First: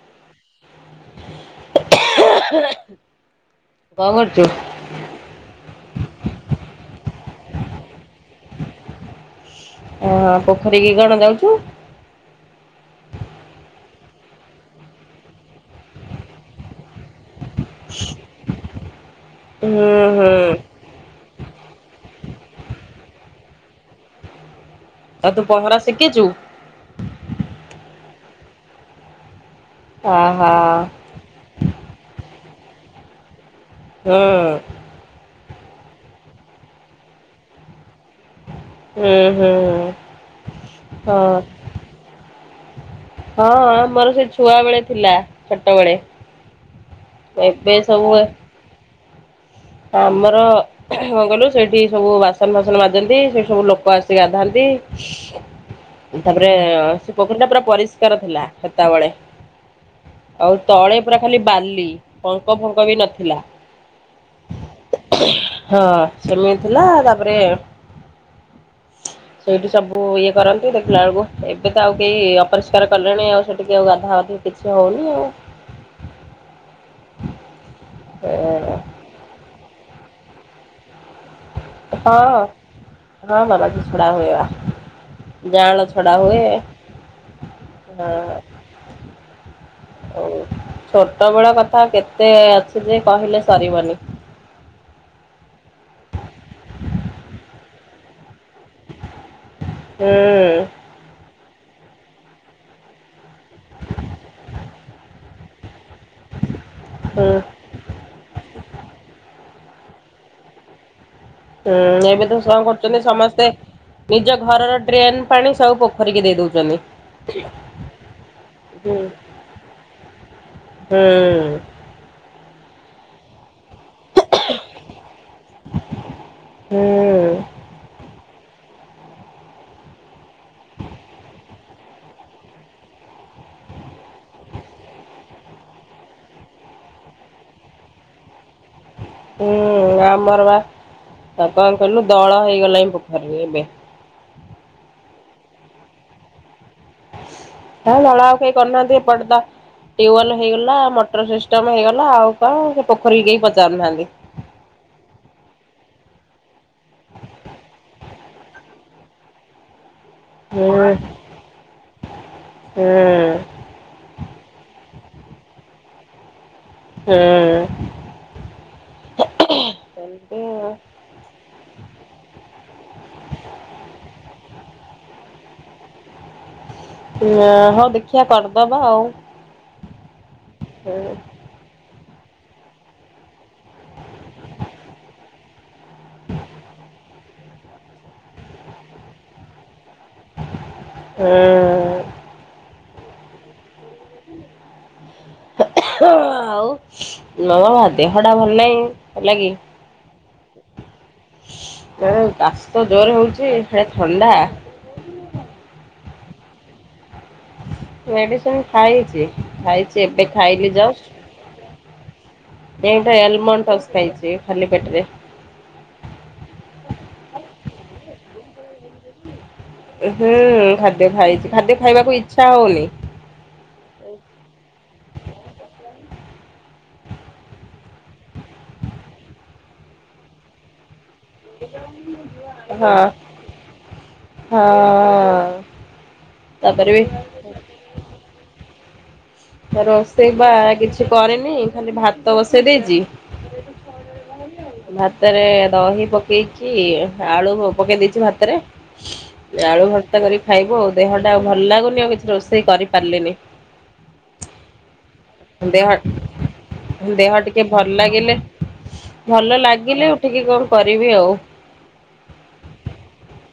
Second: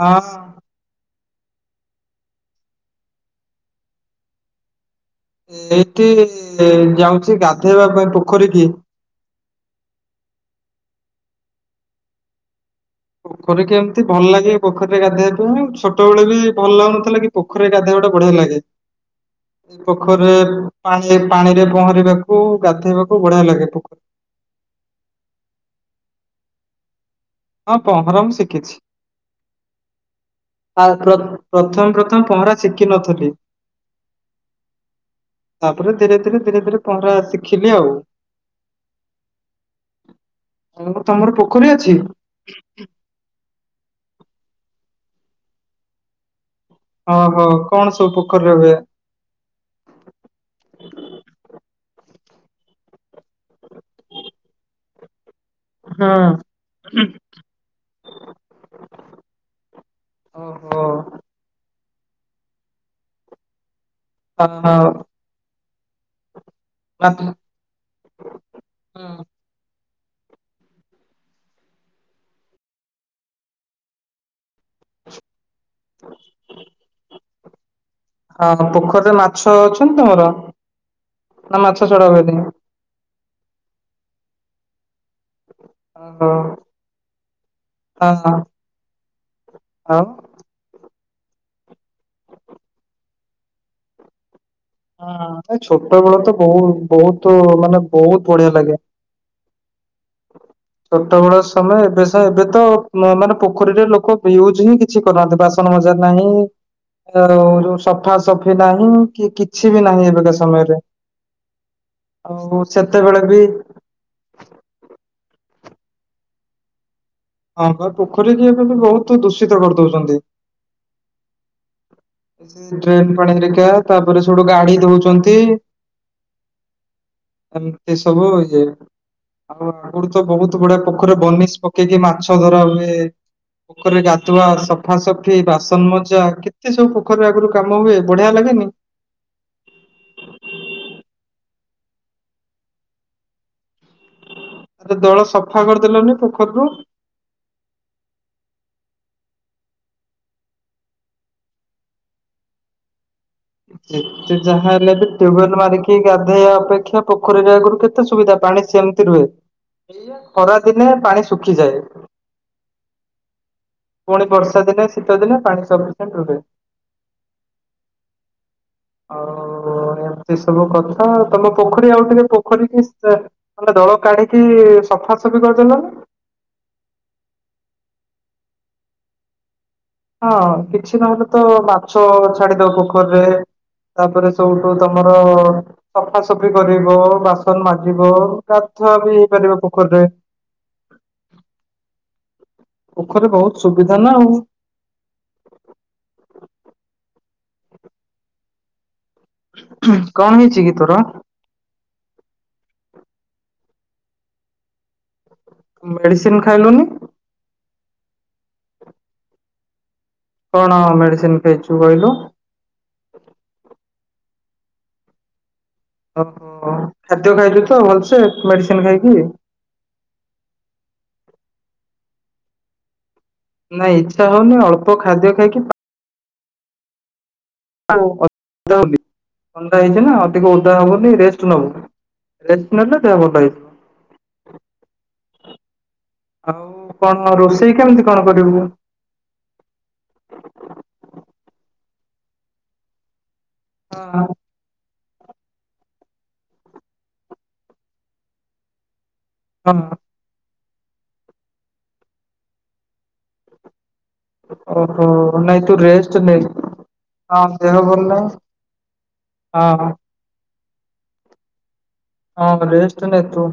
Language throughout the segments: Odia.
ହଁ। କଣ କରଚୁ? ଏଇଠି ଯାଉଚି ଗାଧେଇବା ପାଇଁ ପୋଖରୀକି। ଓହୋ ପୋଖରୀକି କଣ ଯାଉଚୁ? ପୋଖରୀରେ କେମତି ଭଲ ଲାଗେ ପୋଖରୀରେ ଗାଧୋଇବାକୁ ହିଁ ଛୋଟବେଳେ ବି ଭଲ ଲାଗୁନଥିଲା କି ପୋଖରୀରେ ଗାଧୋଇବାଟା ବଢିଆ ଲାଗେ ଏ ହୁଁ ହୁଁ ପୋଖରୀରେ ପାଣି ଏ ପାଣିରେ ପହଁରିବାକୁ ଗାଧେଇବାକୁ ବଢିଆ ଲାଗେ ପୋଖରୀ ଆଉ ତୁ ପହଁରା ଶିକିଚୁ? ହଁ ପହଁରା ମୁଁ ଶିକିଚି ଆହା ଆଉ ପ୍ରଥ ପ୍ରଥମ୍ ପ୍ରଥମ୍ ପହଁରା ଶିଖିିନଥିଲି। ହଁ। ତାପରେ ଧୀରେ- ଧୀରେ- ଧୀରେ -ଧୀରେ ପହଁରା ଶିଖିଲି ଆଉ। ହୁଁ- ହୁଁ। [unintelligible] ହଁ। ତମର ପୋଖରୀ ଅଛି? ହଁ ଆମର ସେ ଛୁଆ ବେଳେ ଥିଲା ଛୋଟବେଳେ। ଓହୋ କଣ ସବୁ ପୋଖରୀରେ ହୁଏ? ଆମର କଣ କହିଲୁ ସେଠି ସବୁ ବାସନ୍ ଫାସନ୍ ମାଜନ୍ତି ସେଠି ସବୁ ଲୋକ ଆସି ଗାଧାନ୍ତି। ହଁ ତାପରେ ସେ ପୋଖରୀ ଟା ପୁରା ପରିଷ୍କାର ଥିଲା ସେତବେଳେ। ଆଉ ଓହୋ ତଳେ ପୁରା ଖାଲି ବାଲି ପଙ୍କ ଫଙ୍କ ବି ନଥିଲା। [unintelligible] ହଁ ସେମିତି ଥିଲା ତାପରେ ଆ- ସେଇଠି ସବୁ ଇଏ କରନ୍ତି ଦେଖିଲା ବେଳକୁ ଏବେ ତ ଆଉ କେହି ଅପରିଷ୍କାର କଲେଣି ଆଉ ସେଠିକି ଆଉ ଗାଧାଗାଧି କିଛି ହଉନି ଆଉ। ଅ ହୋ- ପୋଖରୀରେ ମାଛ ଅଛନ୍ତି ତମର? ନା ମାଛ ଛଡା ହଁ ହୁଏନି? -ହଁ ବାବା ମାଛ ଛଡା ହୁଏ ବା ଜାଁ ଳ ଓହୋ ଛଡାହୁଏ ହଁ ଆଉ -ହଉ। ଛୋଟବେଳ କଥା କେତେ ଅଛି ଯେ କହିଲେ ସରିବନି। ଛୋଟ ବେଳ ତ ବହୁ -ବହୁତୁ ମାନେ ବହୁତ୍ ବଢିଆ ଲାଗେ। ହୁଁ ଛୋଟ ବେଳ ସମୟ ଏବେ ସେ ଏବେ ତ ମାନେ ପୋଖରୀରେ ଲୋକ ୟୁଜ୍ ହିଁ କି କିଛି କରୁନାହାନ୍ତି ବାସନ ମଜା ନାହିଁ ହୁଁ ଆଉ ଯଉ ସଫାସଫି ନାହିଁ କି କିଛି ବି ନାହିଁ ଏବେକା ସମୟରେ। ହୁଁ ଏବେ ତ ଆଉ କଣ କରୁଚନ୍ତି ସେତେବେଳେ ବି ସମସ୍ତେ ନିଜ ଘରର ଡ୍ରେନ୍ ପାଣି ସବୁ ପୋଖରୀିକି ଦେଇ ଦଉଚନ୍ତି। ହଁ ବା ପୋଖରୀ କି ଏବେ ବି ବହୁତୁ ଦୂଷିତ କରିଦଉଚନ୍ତି। ହୁଁ। ଡ୍ରେନ୍ ପାଣି ହେରିକା ତାପରେ ସେଠୁ ଗାଡି ଧୋଉଚନ୍ତି ହୁଁ ଏମତି ସବୁ ହଉଚି। ଆଉ ଆଗରୁ ତ ବହୁତ୍ ଗୁଡେ ପୋଖରୀରେ ବନିଶ୍ ପକେଇକି ମାଛ ଧରା ହୁଏ। ପୋଖରୀରେ ଗାଧୁଆ, ସଫାସଫି, ବାସନ ମଜା କେତେ ସବୁ ପୋ ପୋଖରୀରେ ଆଗୁରୁ କାମ ହୁଏ ବଢିଆ ଲାଗେନି। ହୁଁ ଆମର ବା ତା କଣ୍ କହିଲୁ ଦଳ ହେଇଗଲାଣି ପୋଖରୀରେ ଏବେ। ତ ଦଳ ସଫା କରିଦେଲନି ପୋଖରୀରୁ। ଆ ଦଳ ଆଉ କେହି କରୁନାହାନ୍ତି ଏପଟେ ତ ଟ୍ୟୁବଲ୍ ହେଇଗଲା ମୋଟର ସିଷ୍ଟମ ହେଇଗଲା ଆଉ କଣ ସେ ପୋଖରୀ କେ ପଚ୍ [inaudible] ସେ ଯାହା ହେଲେ ବି ଟ୍ୟୁବଲ ମାରିକି ଗାଧେଇବା ଅପେକ୍ଷା ପୋଖରୀରେ ଆଗୁରୁ କେତେ ସୁବିଧା ପାଣି ସେମିତି ରୁହେ। ହୁଁ ଖରାଦିନେ ପାଣି ଶୁଖିଯାଏ। ହୁଁ ପୁଣି ବର୍ଷା ଦିନେ ଶୀତ ଦିନେ ପାଣି ସଫିସେଣ୍ଟ୍ ରୁହେ। ହେଁ। ଆଉ ଏମିତି ସବୁ କଥା ଆଉ ତମ ପୋଖରୀ ଆଉ ଟିକେ ପୋଖରୀ କି [unintelligible] ଦଳ କାଢିକି ସଫାସଫି କରିଦେଲ ନି। ଇଏ ହଉ ଦେଖିବା କରିଦବା ଆଉ। ହଁ କିଛି ହୁଁ ନହେଲେ ତ ମାଛ ଛାଡିଦବ ପୋଖରୀରେ। ତାପରେ ସବୁଠୁ ତମର ସଫାସଫି କରିବ ବାସନ ମାଜିବ ଗାଧୁଆ ବି ହେଇପାରିବ ପୋଖରୀରେ ଏଁ ପୋଖରୀ ବହୁତ ସୁବିଧା ନା ଆଉ ଆଉ ହଁ ବା ଦେହଟା ଭଲ ନାହିଁ ହେଲା କି କଣ ହେଇଛି କି ତୋର? କାଶ ତ ଜୋରରେ ହଉଛି ସେ ଥଣ୍ଡା ମେଡିସିନ ଖାଇଲୁନି ମେଡିସିନ ଖାଇଛି ଖାଇଛି ଏବେ ଖାଇଲି କଣ ମେଡିସିନ ଖାଇଛୁ କହିଲୁ ଏଟା ଆଲମଉଣ୍ଟ ହଉସ୍ ଖାଇଛି ଖାଲି ପେଟରେ ଓହୋ ଖାଦ୍ୟ ଖାଇଛୁ ତ ଭଲସେ ମେଡିସିନ ଖାଇକି ହୁଁ ଖାଦ୍ୟ ଖାଇଛି ଖାଦ୍ୟ ଖାଇବାକୁ ଇଛା ହଉନି ନାଇଁ ଇଚ୍ଛା ହଉନି ଅଳ୍ପ ଖାଦ୍ୟ ଖାଇକି [unintelligible] ଓଦା ହବନି ରେ ହେଲୋ ହଁ। [unintelligible] ହଁ ତାପରେ ଆଉ ବି କଣ ରୋଷେଇ କେମିତି କଣ କରିବୁ? ରୋଷେଇ ବା କିଛି କରିନି ଖାଲି ଭାତ ବସେଇ ଦେଇଛି ହଁ! ଭାତରେ ଦହି ପକେଇଛି ଆଳୁ ପକେଇ ଦେଇଛି ଭାତରେ ହଁ ଆଳୁ ଭର୍ତା କରି ଖାଇବୁ ଆଉ ଦେହଟା ଆଉ ଭଲ ଲାଗୁନି ଆଉ କିଛି ରୋଷେଇ କରିପାରିଲିନି ଓହୋ ନାଇଁ ତୁ ଦେହ ରେଷ୍ଟ ନେ ଦେହ ଟିକେ ଭଲ ଲାଗିଲେ ଭଲ ହଁ ଲାଗିଲେ ଉଠିକି କଣ କରିବି ଆଉ ହଁ ରେଷ୍ଟ ନେ ତୁ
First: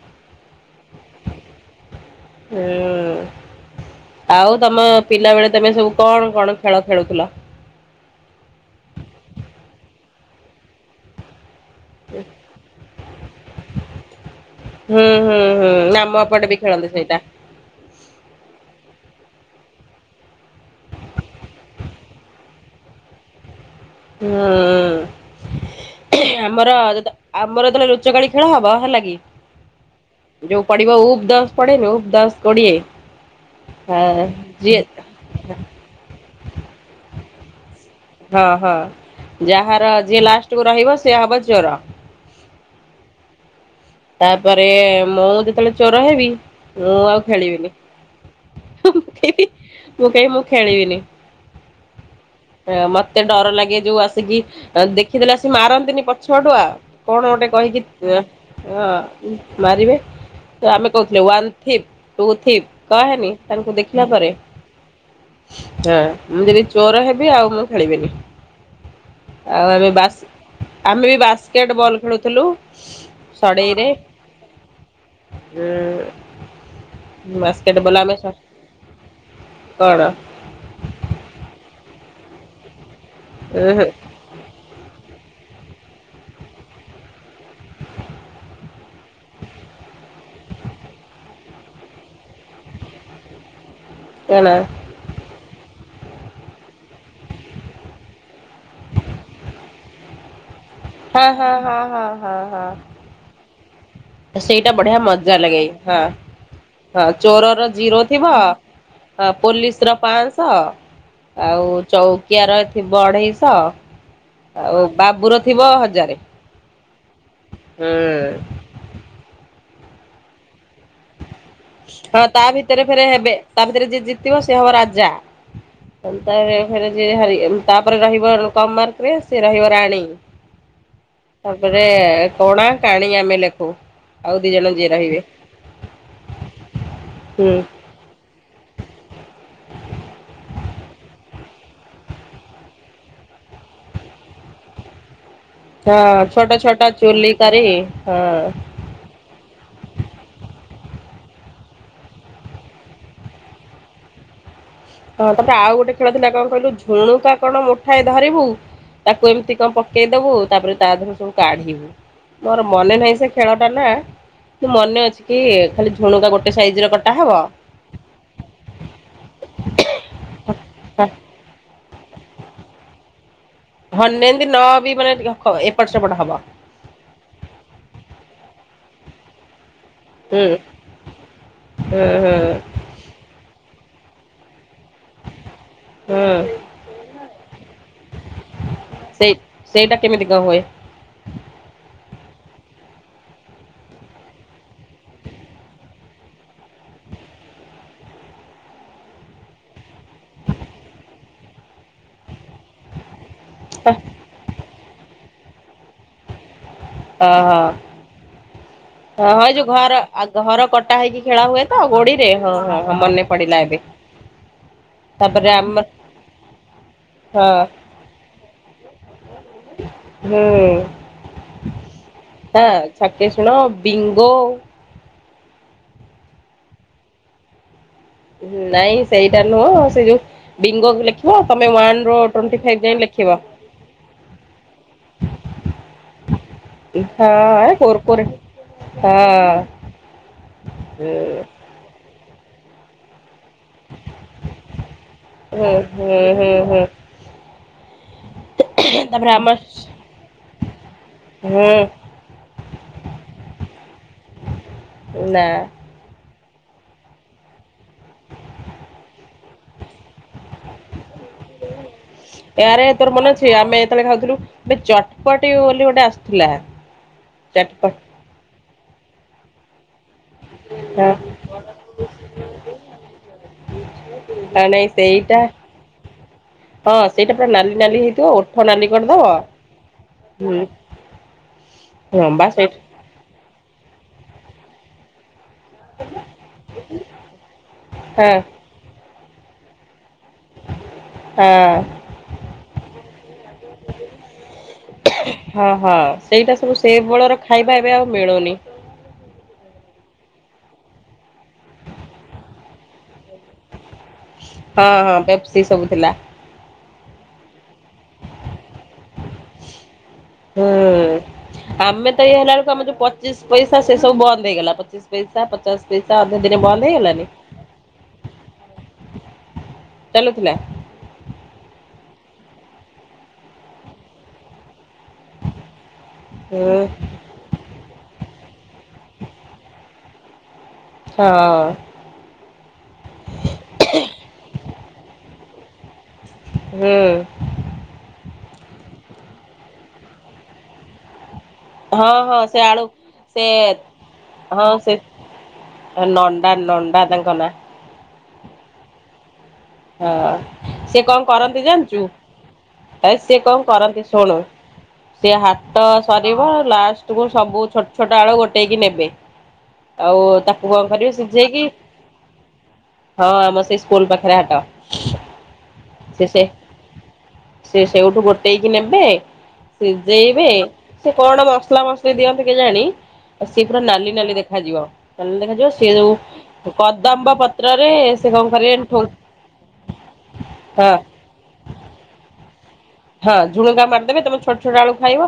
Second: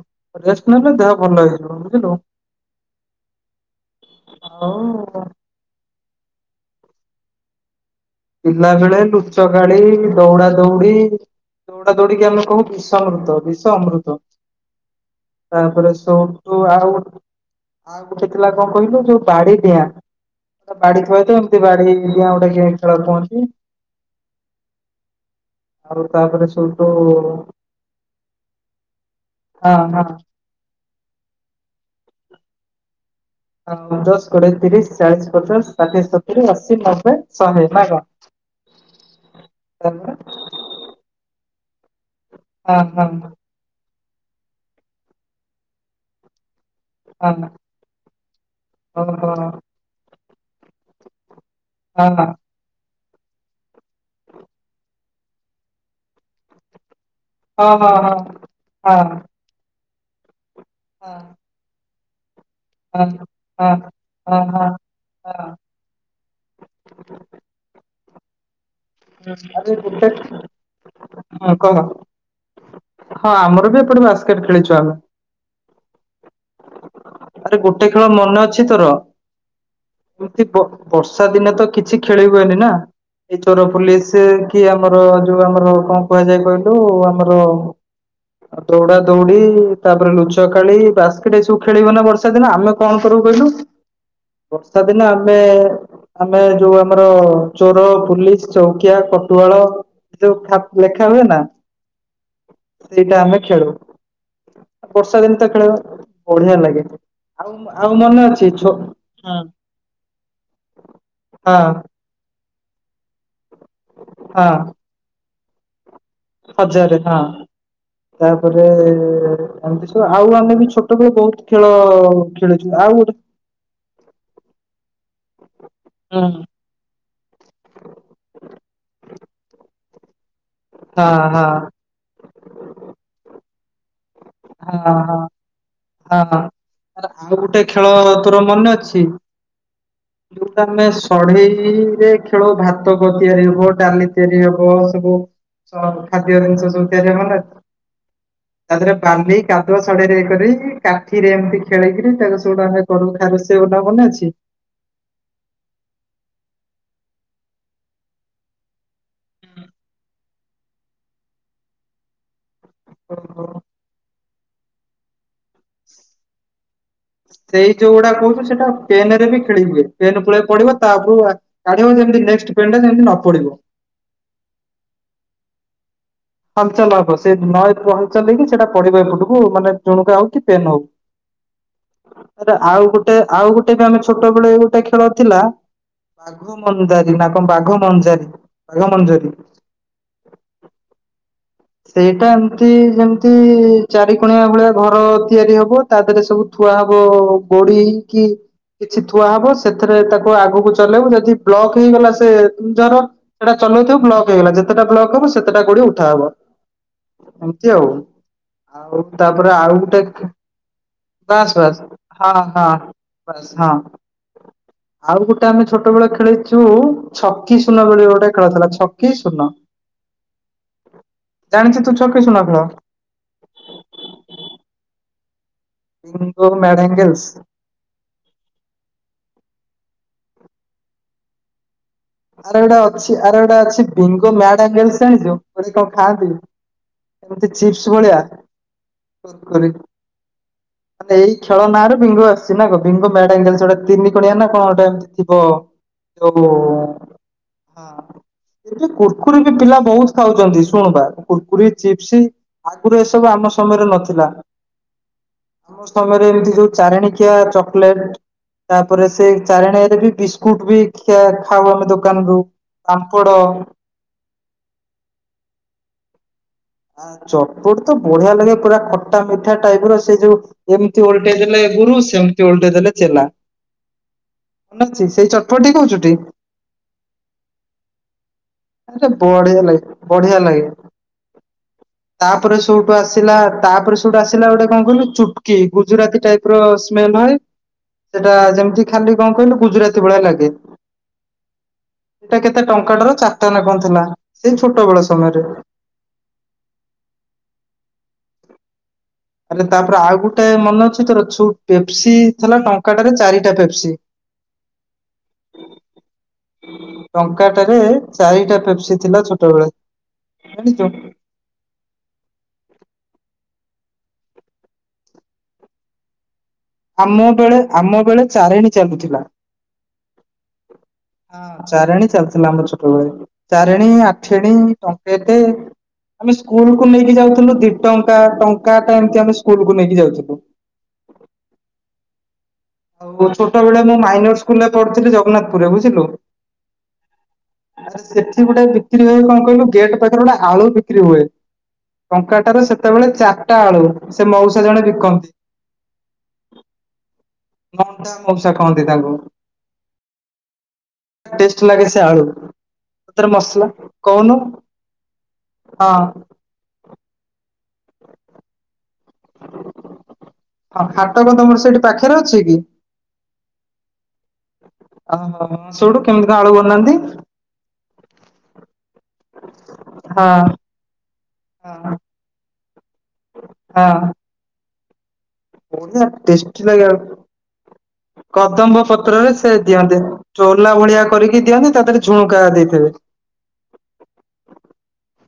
ରେଷ୍ଟ ନେଲେ ଦେହ ଭଲ ହେଇଯିବ ବୁଝିଲୁ ହୁଁ। ଆଉ ତମ ହୋଉ ପିଲାବେଳେ ତମେ ସବୁ କଣ କଣ ଖେଳ ଖେଳୁଥିଲ? ପିଲା ବେଳେ ଲୁଚକାଳି ଦୌଡା ଦୌଡ଼ି ଦୌଡା ଦୌଡିକି ଆମେ କହୁ ବିଷ ଅମୃତ ବିଷ ଅମୃତ ହୁଁ ହୁଁ ହୁଁ ତାପରେ ଆମ ଏପଟେ ବି ସଇଠୁ ଖେଳନ୍ତି ଆଉ ସେଇଟା ଆଉ ଗୋଟେ ଥିଲା କଣ କହିଲୁ ଯୋଉ ବାଡିଡିଆଁ ବାଡି ଖୁଆ ତ ଏମତି ବାଡି ଡିଆଁ ଗୋଟେ କି ଖେଳ କହନ୍ତି ହଁ ଆଉ ତାପରେ ଆମର ସୋଉଠୁ ଆମର ଯେତେବେଳେ ଲୁଚକଳି ଖେଳ ହବ ହେଲା କି ହଁ ହଁ ଯୋଉ ପଡିବ ଉପ ଦସ ପଡେନି ଉପ ଦସ କୋଡିଏ ହଁ ଦଶ କୋଡିଏ ଯିଏ ତିରିଶ ଚାଳିଶ ପଚାଶ ଷାଠିଏ ସତୁରି ଅଶୀ ନବେ ଶହେ ନା କଣ? ହଁ ହଁ ଯାହାର ତାପରେ ଯିଏ ଲାଷ୍ଟ କୁ ରହିବ ସିଏ ହବ ଚୋର ହଁ ହଁ ତାପରେ ମୁଁ ଯେତେବେଳେ ଚୋର ହେବି ମୁଁ ଆଉ ହଁ ଖେଳିବିନି ମୁଁ ହଁ ଓହୋ କହିବି ମୁଁ କହିବି ଖେଳିବିନି ଓ ହଁ ମୋତେ ଡର ଲାଗେ ଯୋଉ ଆସିକି ଦେଖିଦେଲେ ଆସି ମାରନ୍ତିନି ପଛଆଡୁଆ କଣ ଗୋଟେ କହିକି ହଁ ମାରିବେ ତ ଆମେ କହୁଛେ ୱାନ୍ ଥ୍ରି ଟୁ ଥ୍ରୀ ହଁ ହଁ କହେନି ହଁ ତାଙ୍କୁ ହଁ। ଦେଖିଲା ପରେ ହଁ ହଁ ହଁ, ମୁଁ ଯଦି ଚୋର ହେବି ଆଉ ମୁଁ ଖେଳିବିନି ଆଉ ଆରେ ଆମେ ଗୋଟେ ବାସ୍ ଆମେ ବି ହଁ କହ ବାସ୍କେଟ ବଲ୍ ଖେଳୁଥିଲୁ ହଁ, ଆମର ବି ଏପଟେ ବାସ୍କେଟ ଖେଳିଛୁ ଆମେ ହୁଁ ଆରେ ଗୋଟେ ଖେଳ ମନେ ଅଛି ତୋର? କଣ ବର୍ଷା ଦିନେ ତ କିଛି ଖେଳି ହୁଏନି ନା ଏଇ ଚୋର ଉହୁଁ ପୁଲିସ୍ ଏଇ ଆମର ଯୋଉ ଆମର କଣ କୁହାଯାଏ କହିଲୁ ଆମର ଦୌଡ଼ା ଦୌଡ଼ି ତା'ପରେ ଲୁଚ କାଳି, ବାସ୍କେଟ୍ ଏଇ ସବୁ ଖେଳିବ ବର୍ଷା ଦିନ, ଆମେ କ'ଣ କରିବୁ କହିଲୁ? କଣ ଆମେ ଆମେ ଯଉ ଆମ୍ର ଚୋର, ପୁଲିସ୍‌ ଚୌକିଆ, କଟୁଆଳ, ଲେଖା ହୁଏ ହଁ ନା। ହଁ ହଁ ହଁ ହଁ ହଁ ସେଇଟା ଆମେ ଖେଳୁ, ସେଇଟା ବଢିଆ ବର୍ଷା ଦି ମଜା ତ ଲାଗେ ଖେଳିବ ହଁ ବଢ଼ିଆ ଲାଗେ। ହଁ ଆଉ ଚୋରର ଆଉ ଜିରୋ ମନେ ଥିବ, ଅଛି ଛୋ ହଁ ପୋଲିସ୍‌ ର ପାଆନ୍ସ। ହଁ ଆଉ ଚୌକିଆ ର ଥିବ ଅଢ଼େଇଶ, ହଁ ଆଉ ବାବୁର ଥିବ ହଜାରେ। ହଜାରେ, ହଁ। [inaudible] [inaudible] ଖେଳ ହଁ, ତା' ଖେଳିଛୁ ଭିତରେ ଆଉ ଫେରେ ଗୋଟେ ହେବେ, ତା' ଭିତରେ ଯିଏ ଜିତିବ ସେ ହବ ରାଜା। [inaudible] ହଁ ହଁ ହଁ ତା'ପରେ କଣା, କାଣୀ ଆମେ ଲେଖୁ। ଆଉ [inaudible] [inaudible] ଭାତ ଦି ଜଣ ଯିଏ ରହିବେ। ହୁଁ ତିଆରି ହେବ, ଡ଼ାଲି ତିଆରି ହେବ ସବୁ। ହଁ ଛୋଟ ଛୋଟ ଚୁଲି କରି ହଁ [inaudible] [inaudible] ହଁ ତା'ପରେ ଆଉ ଗୋଟେ ଖେଳ ଥିଲା, କ'ଣ କହିଲୁ? ଝୁଣୁକା କ'ଣ ମୁଠାଏ ଧରିବୁ। ତାକୁ ଏମ୍ତି ଙ୍କ ପକେଇ ଦବୁ, ତା'ପରେ ତା ଦେହରୁ ସବୁ କାଢ଼ିବୁ। ମର ମନେ ନାହିଁ ସେ ଖେଳ ଟା ନା। ମନେ ଅଛି ଖାଲି ଝୁଣୁକା ଗୋଟେ ସାଇଜ୍‌ ର କଟା ହବ। ଯଉ କହଚୁ ସେଟା ପେନେରେ ବି ଖେଳି ହୁଏ, ପେନେ ପଡ଼ିବ। ପକେଇବୁ, ଯେମିତି ନେ--ଷ୍ଟ୍ ପେନ୍ ଟା ଯେମିତି ନ ପଡ଼ିବ। [inaudible] ହଲ୍ ଚଲ୍ ହବ, ସେ ନ ହଲ୍ ଚଲ୍ ହେଇକି ସେଟା ପଡ଼ିବ ଏପଟକୁ। ମାନେ ଝୁଣୁ ହଉ କି ହୁଁ ପେନ୍ ହଉ, ହୁଁ ହୁଁ ଆଉ ଗୋଟେ ଆଉ ଗୋଟେ ବି ଆମେ ଛୋଟ ବେଳେ ହୁଁ ସେଇ [inaudible] ସେଇଟା କେମିତି ଙ୍କ ହୁଏ? ସେଇଟା ଏମ୍ତି ସେମ୍ତି ଚାରି କଣିଆ ଭଳିଆ ଘର ତିଆରି ହେବ। ତା'ଦେ---ରେ ସବୁ ଥୁଆ ହବ, ଗୋଡ଼ି କି? କିଛି ଥୁଆ ହବ ସେଥେରେ, ତାକୁ ଆଗକୁ ଚଲେଇ ଯଦି ବ୍ଲକ୍ ହେଇଗଲା। ସେ ଜର ସେଟା ଚଲେଇ ଥିବୁ ବ୍ଲକ ହେଇଗଲା, ଯେତେଟା ବ୍ଲକ୍ ହବ ସେତେଟା ଗୋଡ଼ି ଉଠା ହବ। ଓହୋ। [inaudible] ଆଉ ହଁ ହଁ ତାପରେ ଏ ଯଉ ଆଉ ଘର, ଗୋଟେ ଘର କଟା ହେଇକି ଖେଳା ହୁଏ ତ ଗୋଡ଼ିରେ, ହଁ ହଁଁ ମନେ ବାସ୍ ପଡ଼ିଲା ହଁ ଏବେ। [inaudible] ଆଉ ଗୁଟେ ଆମେ ଆମର ଛୋଟବେଳେ ଖେଳିଚୁ, ହଁ ଛକି ଶୂନ ବୋଲି ଗୋଟେ ଖେଳ ଥିଲା ଛକି ଶୂନ। [inaudible] ଜାଣିଚୁ ତୁ ଛକି ଶୂନ ଖେଳ? ହଁ ଛକେ ଶୁଣ, ବିଙ୍ଗୋ। [inaudible] ନାଇଁ ସେଇଟା ନୁହଁ, ସେ ଯଉ ବିଙ୍ଗୋ ତମେ ୱାନ ରୁ ଟ୍ୱେଣ୍ଟି ଆରେ ଫାଇଭ ହେଟା ଯାଏ ଅଛି, ଲେଖିବ। ଆର ହେଟା ଅଛି। ବିଙ୍ଗୋ ମ୍ୟାଡ୍‌ ଆଙ୍ଗେଲ୍ସ ଜାଣିଚୁ? [inaudible] କୁରକୁରି। [inaudible] ମାନେ ଏଇ ଖେଳ ନା ରେ ବିଙ୍ଗୋ [inaudible] ହୁଁ ହୁଁ ହୁଁ ହୁଁ ହଁ ଏବେ ତାପରେ କୁୁର୍କୁରି ଆମ ବି ପିଲା ବହୁତ୍ ଖାଉଚନ୍ତି, ଶୁଣୁବା ହୁଁ କୁର୍କୁରି, ଚିପ୍ସି। ଆଗରୁ ଏସବୁ ଆମ ସମ--ରେ ନଥିଲା। ନା। ସେ ସମୟରେ ଏମିତି ଯୋଉ ଚାରିଣିକିଆ ଚକୋଲେଟ୍ ତାପରେ ସେ ଚାରିଣଆରେ ବି ବିସ୍କୁଟ ବି ଖିଆ ଖାଉ ଆମେ ଦୋକାନରୁୁ। ଏଆରେ ତୋର ପାମ୍ପଡ ମନେ ଅଛି ଆମେ ଯେତେବେଳେ ଖାଉଥିଲୁ ଏ ଚଟପଟି ବୋଲି ଗୋଟେ ଆସିୁଥିଲା। ଚଟପଟି ତ ବଢ଼ିଆ ଲାଗେ ପୁରା ଖଟା ମିଠା ଟାଇପ୍ ର ସେ ଯୋଉ ଏମିତି ହଁ ଓଲଟେଇ ଦେଲେ ଗୁରୁ ସେମିତି ଓଲଟେଇ ଦେଲେ ଚେଲା। ନାଇଁ ମନେ ଅଛି ସେଇ ସେଇଟା ଚଟପଟି କହୁଚୁଟି? ହଁ ସେଇଟା ପୁରା ନାଲି ନାଲି ହେଇଥିବ ଓ ଆରେ ବଢ଼ିଆ ଲାଗେ ବଢ଼ିଆ ଲାଗେ ହଁ ବା ତାପରେ ସୁ ସେଇଠି ସେଇଠୁ ଆସିଲ ତାପରେ ସେଇଠୁ ଆସିଲା ଗୋଟେ କଣ କହିଲୁ ଚୁଟୁକି। ଗୁଜୁରାତି ଟାଇପ୍ ର ସ୍ମେଲ୍ ହଏ ହଁ ସେଟା ଯେମିତି ଖାଲି କଣ କହିଲୁ ଗୁଜୁରାତି ଭଳିଆ ଲାଗେ। ହଁ। ସେଇଟା କେତେ ଟଙ୍କାଟର ଚାରିଟାନା କଣ ଥିଲା ସେଇ ଛୋଟ ବେଳ ସମୟରେ। ହଁ ହଁ ସେଇଟା ସବୁ ସେ ବେଳର ଖାଇବା ଏବେ ଆଉ ମିଳୁନି। ହେଲେ ତାପରେ ଆଉ ଗୋଟେ ମନେ ଅଛି ତୋର ଯୋଉ ପେପ୍ସି ଥିଲା ଟଙ୍କାଟାରେ ଚାରିଟା ପେପ୍ସି। ହଁ ହଁ ପେପ୍ସି ସବୁ ଥିଲା। ଟଙ୍କାଟରେ ଚାରିଟା ପେପ୍ସି ଥିଲା ଛୋଟବେଳେ ଜାଣିଚୁ। ଆମେତ ଇଏ ହେଲା ବେଳକୁ ଆମର ଯୋଉ ପଚିଶି ପଇସା ସେ ସବୁ ବନ୍ଦ ହେଇଗଲା ପଚିଶି ପଇସା ପଚାଶେ ପଇସା ଅଧେ ଦିନେ ବନ୍ଦ ହେଇ ଆମ ବେଳେ ଆମ ବେଳେ ଚାରେଣୀ ଚାଲୁଥିଲା। ଚାଲୁଥିଲା? ହଁ ଚାରେଣୀ ଚାଲୁଥିଲା ଆମର ଛୋଟବେଳେ ଚାରେଣୀ ଆଠେଣୀ ଟଙ୍କେଟେ। ଆମେ ହୁଁ ସ୍କୁଲକୁୁ ନେଇକି ଯାଉଥିଲୁ ଦି ଟଙ୍କା ଟଙ୍କାଟେ ଏମତି ଆମେ ସ୍କୁଲ କୁ ନେଇକି ଯାଉଥିଲୁ। ହଁ। ଆଉ ଛୋଟ ବେଳେ ମୁଁ ମାଇନର ସ୍କୁଲ ରେ ପଢୁଥିଲି ଜଗନ୍ନାଥପୁରରେ ବୁଝିଲୁ। ହୁଁ। ଆଛା ସେଠି ଗୋଟେ ବିକ୍ରି ହୁଏ କଣ କହିଲୁ ଗେଟ୍ ପାଖରେ ଗୋଟେ ଆଳୁ ବିକ୍ରି ହୁଏ। ହଁ ହଁ ସେ ଟଙ୍କାଟାରେ ଆଳୁ ସେତେବେଳେ ସେ ଚାରିଟା ଆଳୁ ସେ ମଉସା ଜଣେ ବିକନ୍ତି। ହେ ନଣ୍ଡା ନଣ୍ଡା ତାଙ୍କ ନାଁ। ନଣ୍ଡା ମଉସା କହନ୍ତି ତାଙ୍କୁ। ହଁ ସେ କଣ ଟେଷ୍ଟ କରନ୍ତି ଲାଗେ ସେ ଜାଣିଚୁ? ଆଳୁ ହେ ସେଥିରେ ସିଏ କଣ ମସଲା କରନ୍ତି ଶୁଣୁ କହୁନୁ ସେ ହାଟ ହଁ ସରିବ ଲାଷ୍ଟ ତାକୁ ସବୁ ଛୋଟ ଛୋଟ ଆଳୁ ଗୋଟେଇକି ନେବେ। ଆଉ ତାକୁ ହଁ କଣ ହାଟ କରିବେ ତମର ସିଝେଇକି ସେଇଠି ପାଖରେ ଅଛି କି? ହଁ ଆମର ସେଇ ସ୍କୁଲ୍ ପାଖରେ ହାଟ। ଓହୋ ସେଇଠୁ ସେ କେମିତି କଣ ସେ ଆଳୁ ବନାନ୍ତି? ସେ ସେଇଠୁ ଗୋଟେଇକି ନେବେ। ହଁ ସିଜେଇବେ ସେ କଣ ମସଲା ହଁ ମସଲି ଦିଅନ୍ତି କେଜାଣି ସେ ପୁରା ହଁ ନାଲି ନାଲି ଦେଖାଯିବ। ନାଲି ଦେଖାଯିବ ସେ ବଢିଆ ଟେଷ୍ଟି ଯୋଉ ଲାଗେ ଆଳୁ କଦମ୍ବ ପତ୍ରରେ ସେ କଣ କଦମ୍ବ କରିବେ ଠୋଲ ପତ୍ରରେ ସେ ଦିଅନ୍ତି ଠୋଲା ଭଳିଆ କରିକି ଦିଅନ୍ତି ତା ଦେହରେ ଝୁଣୁକା ଦେଇଥିବେ। ହଁ ଝୁଣୁଗା ମାରିଦେବେ ତମେ ଛୋଟ ଛୋଟ ଆଳୁ ଖାଇବ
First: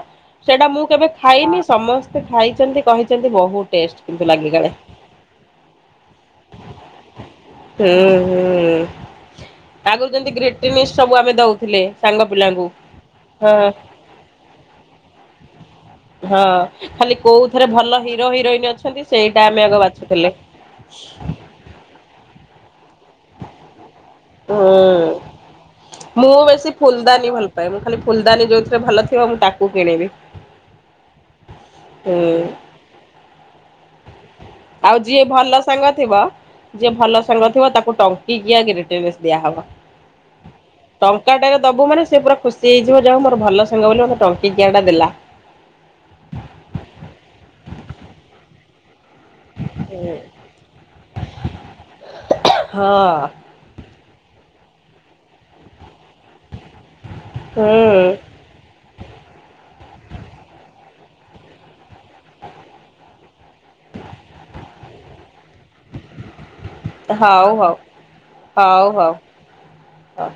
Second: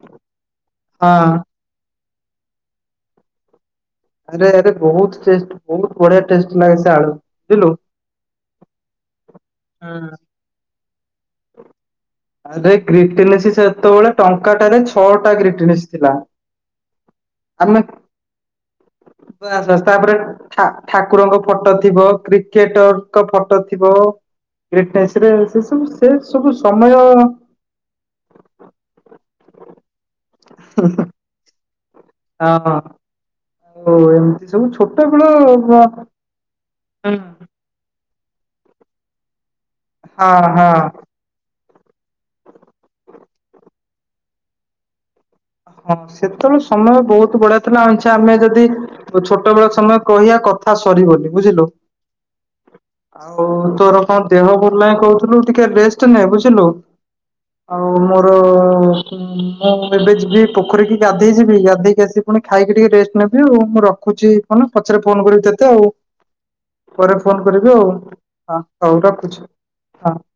ସେଇଟା ମୁଁ କେବେ ହଁ। ଖାଇନି ସମସ୍ତେ ଖାଇଚନ୍ତି କହିଚନ୍ତି ବହୁତ ଟେଷ୍ଟେ। ଆରେ ଆରେ ବହୁତ୍ ଟେଷ୍ଟେ ବହୁତ୍ ବଢ଼ିଆ ଟେଷ୍ଟେ ଲାଗେ ସେ ଆଳୁ ବୁଝିଲୁ। ହୁଁ ହୁଁ। ଆଗରୁ ହୁଁ ଯେମିତି ଗ୍ରିଟିନିସ୍ ସବୁ ଆମେ ଦଉଥିଲେ। ଏ ସାଙ୍ଗ ପିଲା ଆରେ ଗ୍ରିଟିନିସ୍ ସେତେବେଳେ ଟଙ୍କାଟାରେ ଛଅଟା ଗ୍ରିଟିନିସ୍ ଥିଲା। ହଁ ଖାଲି କୋଉଥରେ ଆମେ ଭଲ ହିରୋ ହିରୋଇନ ଅଛନ୍ତି ସେଇଟା ଆମେ ବାସ୍ ଆଗ ବାସ୍ ତାପରେ ବାଛୁଥିଲେ। ଠା ଠାକୁରଙ୍କ ଫଟୋ ଥିବ କ୍ରିକେଟରଙ୍କ ଫଟୋ ଥିବ ଗ୍ରିଟନିସ୍ ହୁଁ। ରେ ସେ ସବୁ ସେ ମୁଁ ସବୁ ବେଶୀ ସମୟ ହଁ। ଫୁଲଦାନୀ ଭଲ ପାଏ ମୁଁ ଖାଲି ଫୁଲଦାନୀ ଯୋଉଥିରେ ଭଲ ଥିବ ମୁଁ ତାକୁ କିଣିବି। ହୁଁ ହୁଁ। ହୁଁ। ଓ ଏମିତି ସବୁ ଛୋଟ ଆଉ ଯିଏ ବେଳ ଭଲ ବ ସାଙ୍ଗ ହଁ ଥିବ ଯିଏ ଭଲ ସାଙ୍ଗ ଥିବ ତାକୁ ଟଙ୍କିକିଆ ଗ୍ରିଟନିସ୍ ଦିଆ ହବ। ହଁ ହଁ। ଟଙ୍କାଟାରେ ଦେବୁ ମାନେ ସେ ପୁରା ଖୁସି ହେଇଯିବ ଯାହା ହଉ ମୋର ଭଲ ସାଙ୍ଗ ବୋଲି ମତେ ଟଙ୍କିକିଆଟା ଦେଲା। ହଁ ସେତେବେଳେ ସମୟ ବହୁତ ବଢିଆ ଥିଲା ଉଁଚ୍ଛା ଆମେ ଯଦି ତୁ ଛୋଟ ବେଳ ସମୟ କହିବା କଥା ସରିିବନି ବୁଝିଲୁ। ହଁ ଆଉ ତୋର କଣ ଦେହ ଭଲ ନାହିଁ କହୁଥିଲୁ ଟିକେ ରେଷ୍ଟ ନେ ବୁଝିଲୁ ଆଉ ପ୍ର ହୁଁ ତ ମୁଁ ଏବେ ଯିବି। ପୋଖରୀ କି ଗାଧେଇ ଯିବି ଗାଧେଇକି ଆସି ପୁଣି ଖାଇକି ଟିକେ ରେଷ୍ଟ ନେବି ଆଉ ମୁଁ ରଖୁଚି। ହ ନା ପଛରେ ଫୋନ କରିବି ତତେ ଆଉ। ପରେ ଫୋନ ହଉ କରିବି ହଉ ଆଉ ହଁ ହଉ ରଖୁଚି। ହଁ!